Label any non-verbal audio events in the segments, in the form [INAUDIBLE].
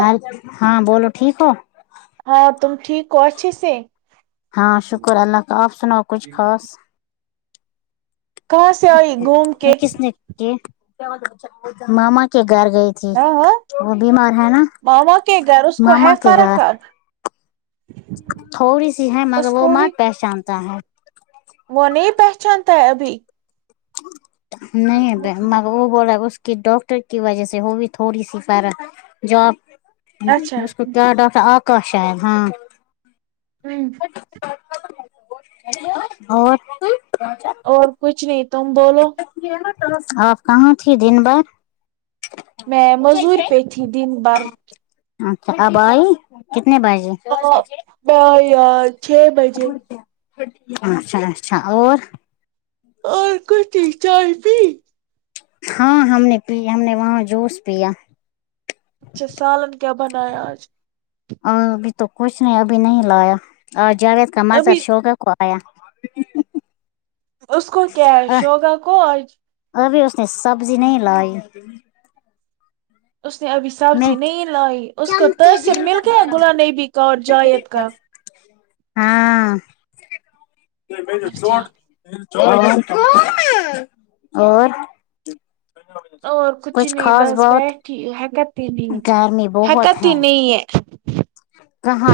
ہر ہاں بولو ٹھیک ہو ہاں تم ٹھیک اچھے سے ہاں شکر اللہ کا آپ سناؤ کچھ خاص کہاں سے آئی گھوم کے یہ کس نے ماما کے گھر گیی تھی ہاں ہاں وہ بیمار ہے نا ماما کے گھر اس کو ماما ہے کے گھر فرق اب، تھوڑی سی ہے مگر اس وہ کو مت بھی پہچانتا ہے وہ نہیں پہچانتا ہے ابھی نہیں بہن مگر وہ بول رہا ہے کی ڈاکٹر کی وجہ سے ہوگی تھوڑی سی پر جو آپ اچھا اس کو کیا ہوں، ڈاکا [UNINTELLIGIBLE] ہاں [UNINTELLIGIBLE] اور اور کچھ نہیں تم بولو آپ کہاں تھی دن بھر میں مزور پے تھی دن بھر اچھا اب آئی کتنے بجے ہاں میں یار چھ بجے اچھا اچھا اور اور کوئی چیز چائے پی ہاں ہم نے پی ہم نے وہاں جوس پیا اچھا سالن کیا بنایا آج آ ابھی تو کچھ نہیں ابھی نہیں لایا اور جاگید کا مذر ابھی شوگا کو آیا اس کو کیا ہے اہ، شوگا کو آج ابھی اس نے سبزی نہیں لائی اس نے ابھی میں سبزی نہیں لائی اس کو تثر مل گیا گلا نبی کا اور جائید کا ہاں [UNINTELLIGIBLE] اچھا اور [UNINTELLIGIBLE] اور اور کچھ نہیں خاص بس بات بیٹھی ہے کہ گرمی [UNINTELLIGIBLE] ہک بہت تی ہے نہیں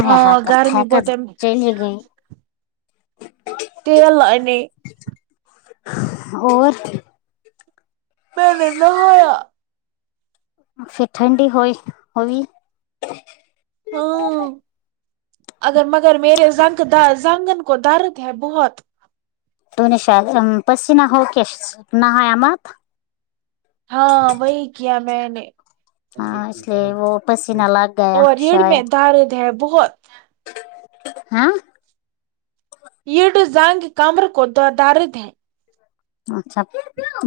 ہاں گرمی بہت ج گئی تیل انانے اور میں نے نہایا پھر ٹھنڈی ہوئی ہوی ہاں اگر مگر میرےن زنگن کو درد ہے بہت [UNINTELLIGIBLE] ہاں وہی کیا میں نے ہاں اس لیے وہ پسینہ لگ گیا اور ریڑ میں شاید دارد ہے بہت ہاں رڈ زانگ کمر کو ددارد ہیں اچھا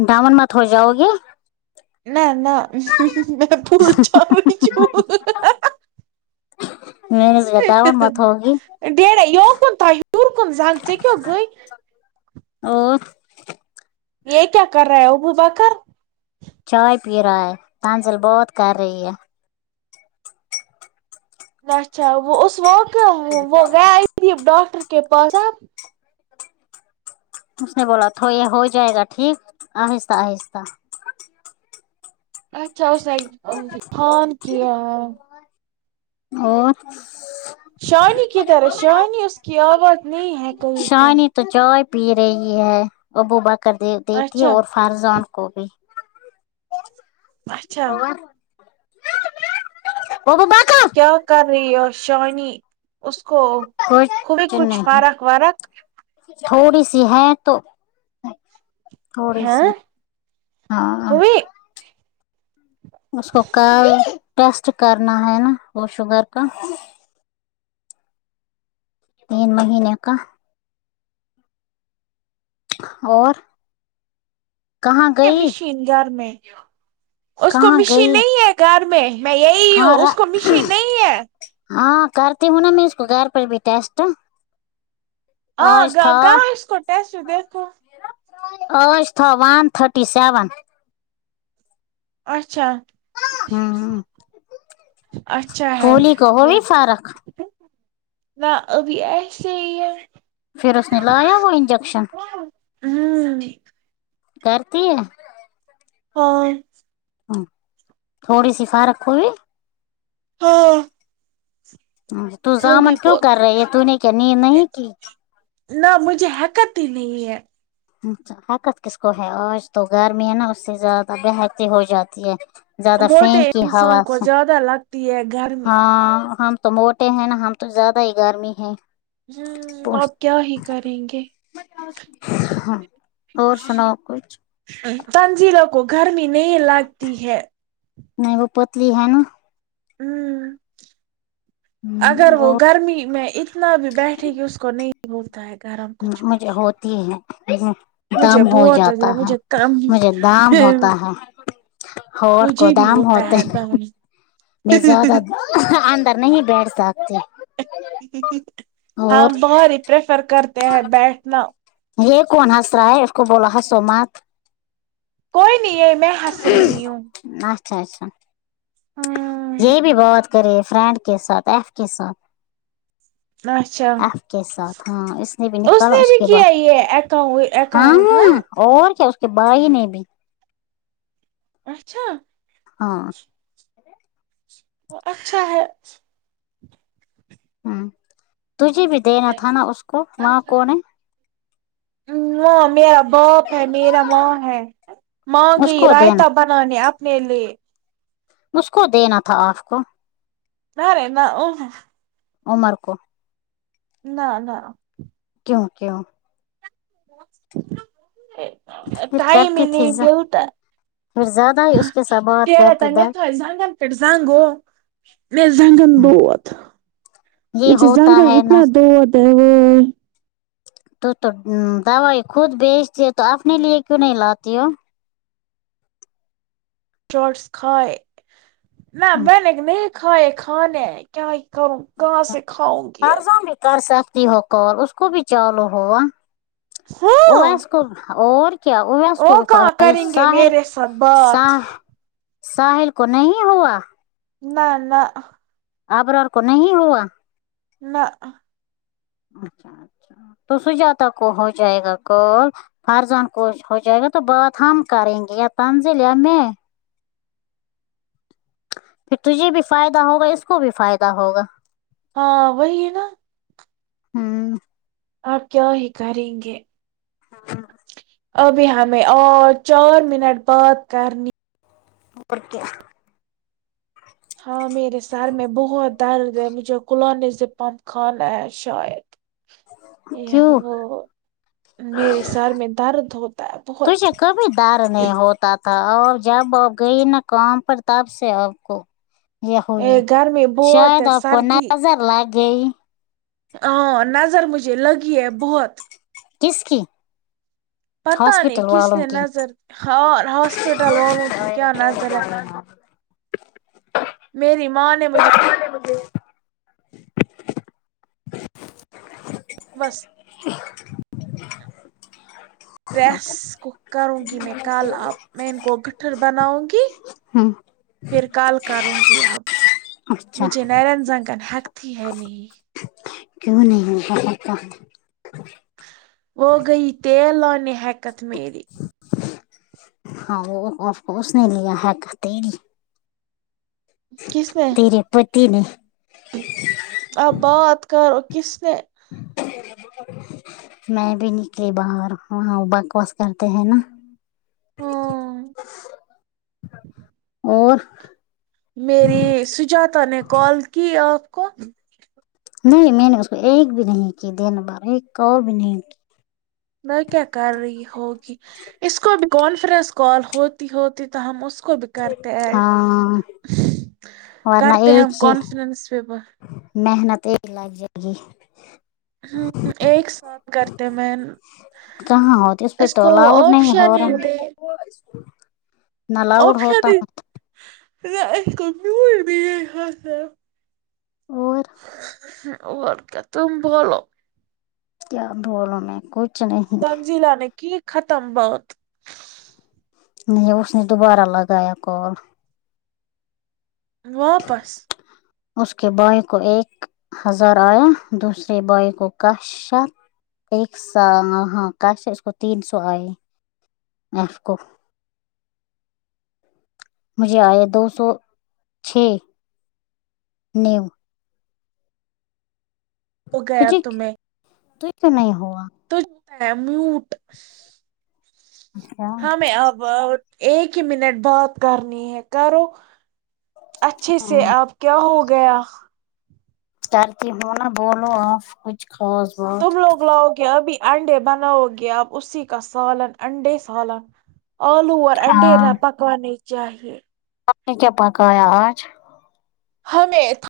دامن مت ہو جاؤ گے نہ نہ میں [UNINTELLIGIBLE] پول چ [UNINTELLIGIBLE] مت ہگی [UNINTELLIGIBLE] اور یہ کیا کر رہا ہے ابوبکر چائے پی رہا ہے تنزل بہت کر رہی ہے اچھا وہ ا وقع وہ گیا ڈاکٹر کے پاس آپ اس نے بولا تو یہ ہو جائے گا ٹھیک آہستہ آہستہ اچھا [UNINTELLIGIBLE] اسان کیا اور شانی کدھر ہے شانی اس کی آواز نہیں ہے کہئی شانی تو چائے پی رہی ہے ابو با کر د دیتی ہے اچھا اور فارضان کو بھی اچھا اور [UNINTELLIGIBLE] ابوبکر کیا کر رہی ہے شانی اس کو ہوی کچھ فرق ورق تھوڑی سی ہے تو تھوڑی ہے سی ہاں ہوئی اس کو کل ٹیسٹ کرنا ہے نا وہ شوگر کا تین مہینے کا اور کہاں گئی گھر میں اس کو کہاں مشین گئی نہیں ہے گھر میں میں یہی ہوں ہاں اس کو مشین نہیں ہے ہاں کرتی ہوں نا میں اس کو گھر پر بھی ٹیسٹ ہاں آج گا تھا کہا اس کو ٹیسٹ دیکھو اج تھا ون تھرٹی سیون اچھا آمم اچھا ہے گولی کو یہ ہویی فارک نہ ابھی ایسے ہی ہے پھر اس نے لایا وہ انجیکشن ہوں ہاں کرتی ہے اور ہاں تھوڑی سی فرق ہوئی ہاں تو زامن کیوں بہت کر رہی ہے تو نے کیا نیند نہیں کی نہ مجھے ہیکات ہی نہیں ہے اچھا حکت کس کو ہے آج تو گرمی ہے نا اس سے زیادہ بے حکتی ہو جاتی ہے زیادہ فین موٹے کی ہوا انسان کو سے زیادہ لگتی ہے گرمی ہاں ہم تو موٹے ہیں نا ہم تو زیادہ ہی گرمی ہے اب کیا ہی کریں گے ہاں اور سناؤ کچھ تنزیلوں کو گرمی نہیں لگتی ہے نہیں وہ پتلی ہے نا آمم اگر وہ گرمی میں اتنا بھی بیٹھے گی اس کو نہیں بولتا ہے گرم کچھ بھی مجھے ہوتی ہے دم مجھے ہو بہت جاتا گیا ہے مجھے کم مجھے دام ہوتا ہے ہور کو مجھے بھی دام ہوتا ہوتے ہے دم میں زیادہ اندر نہیں بیٹھ سکتی ہاں اور باہر ہی پریفر کرتے ہیں بیٹھنا یے کون ہنسرا ہے اس کو بولا ہے ہنسو مت کوئی نہیں ہے میں ہنس رہی اچھا اچھا ہاں یہی بھی بات کرے فرینڈ کے ساتھ ایف کے ساتھ اچھا آپ کے ساتھ ہاں اس نے بھی نکالا نے اس بھی کے کیا یہ اکاؤ بعد اکاؤنٹ ہاں اور کیا اس کے بھائی نے بھی اچھا ہاں اچھا ہے ہمم تجھے بھی دینا تھا نا اس کو وہاں کون ہے وہاں میرا باپ ہے میرا ماں ہے ماں اس گئی کو دینا رائتا بنا نانے آپنے لیے مجھ کو دینا تھا آف کو نہ رے نہ او عمر کو نہ نہ کیوں کیوں پھر ٹائم کرتی تھی نہیں ز... دیوتا پھر زیادہ ہی اس کے ساتھ بات کرتی در یہ ہوتا ہے نا [UNINTELLIGIBLE] [UNINTELLIGIBLE] تو تم دوائی خود بیچتی ہو تو اپنے لیے کیوں نہیں لاتی ہو شٹس کھاے نہ بینے گے نہیں کھانے کھانے کیا ہی کروں کہاں سے کھاؤں گی اب فرضاں بھی کر سکتی ہو کال اس کو بھی چالو ہوا ہاں اویس کو اور کیا ایس کو فر ساحل سب بات ساح ساحل کو نہیں ہوا نہ نہ ابرار اور کو نہیں ہوا نہ اچھا اچھا تو سجاتا کو ہو جائے گا کل فرزان کوش ہو جائے گا تو بات ہم کریں گے یا تنزلیں میں پھر تجھے بھی فائدہ ہوگا اس کو بھی فائدہ ہوگا ہاں وہی ہے نا ہوں آپ کیا ہی کریں گے ابھی ہمیں اور چار منٹ بات کرنی اوپر کیا ہاں میرے سر میں بہت درد ہے مجھے قلا نز پمپ کانا ہے شاید یہ کیوں وہ میرے سر میں درد ہوتا ہے بہت ڈر نہیں ہوتا تھا اور جب ا گئی ن کام پر تب سے آپکو یہ ھوئ گھر میں بہت شاید ہے آپ کو سردی نظر لگ گئی ہاں نظر مجھے لگی ہے بہت کس کی پتہ نہیں ہاسپٹل والوں کسنے کی نظر ہ ہاسپٹل والوں کے کیا نظر ح میری ماں نے مجھے بے بے بس پریس کو کروں گی میں کل آپ میں ان کو گٹھر بناؤں گی ہوں پھر کال کروں گی اب اچھا مجھے نرین زنگ ن ہیک تھی ہے نہیں کیوں نہیں ہوتا وہ گی تیل لانے ہیکت میری ہاں وہ افس نے لی ا ہے کہ ت ہی کس نے تیرے پتی نے آ بات کرو کس نے ج بہت میں بھی نکلی باہر ہاں بکواس کرتے ہیں نا ہاں اور میری سجاتا نے کال کی آپ کو نہیں میں نے اس کو ایک بھی نہیں کی دن بر ایک کال بھی نہیں کی میں کیا کر رہی ہوگی اس کو بھی کانفرنس کال ہو تی تو ہم اس کو بھی کرتے ایڈ ہاں ورنہ کرتے ایک ہم ہی کانفرنس پے بات محنت یہ لگ جائے گی ہوں ایک ساتھ کرتے مہ میں کہاں ہوتی پہ اس تو کو الاؤڈ نہیں ہو آپشن رہا نہ الاؤڈ اس ہوتا ہے کو کچھ بھی نہیں ہوتا اور اور کیا تم بولو کیا بولوں میں کچھ نہیں سنزیلا نے کی ختم بات لو اس نے دوبارہ لگایا کال واپس اس کے بھائی کو ایک ہزار آیا دوسرے بھائی کو [UNINTELLIGIBLE] ایک سا ہاں کاشف کو تین سو آئے اس کو مجھے آیا دو سو چھ [UNINTELLIGIBLE] ہو گیا پیچک تمہیں تو نہیں ہوا تو ڈیمد ہمیں اب ب ایک ہی منٹ بات کرنی ہے کرو اچھے تھے ہاں اب کیا ہو گیا ڈرتی ہونا بولو آپ کچھ خاض تم لوگ لاؤ گے ابھی انڈے بناؤ گے آپ اسی کا سالن انڈے سالن آلو اور انڈے [UNINTELLIGIBLE] آپ نے کیا پکایا آج ہم نے تو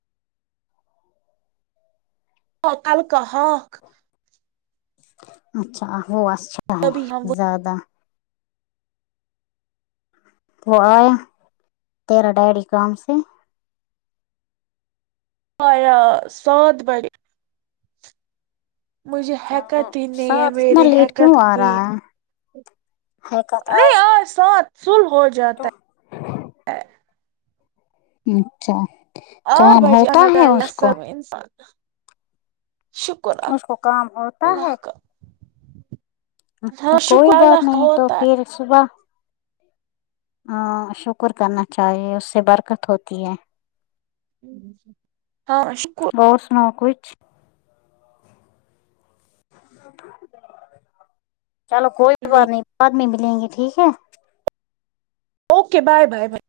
کل کا [UNINTELLIGIBLE] اچھا تبھی ہم [UNINTELLIGIBLE] وہ زیادہ وہ آیا تیرا ڈیڈی کام سے آیا سات بجے مجھے حیکت ہی نہیں ہے سات اتنا میری لیٹ کیوں حیکت آ کی رہا ہے حقت نہیں آئی آ سات [UNINTELLIGIBLE] ہو جائے تو اچھا آٹھ کام بجے ہوتا ہے اس کو [UNINTELLIGIBLE] شکر ہے اس کو کام ہوتا اللہ کا اچھا ہاں کوئی شکر بات اللہ کا نہیں تو ہوتا ہے پھر صبح ہاں شکر کرنا چاہیے اس سے برکت ہوتی ہے ہاں شکر اور سناؤ کچھ [UNINTELLIGIBLE] چلو کوئی بات نہیں بعد میں ملیں گے ٹھیک ہے اوکے بائے بائے بائے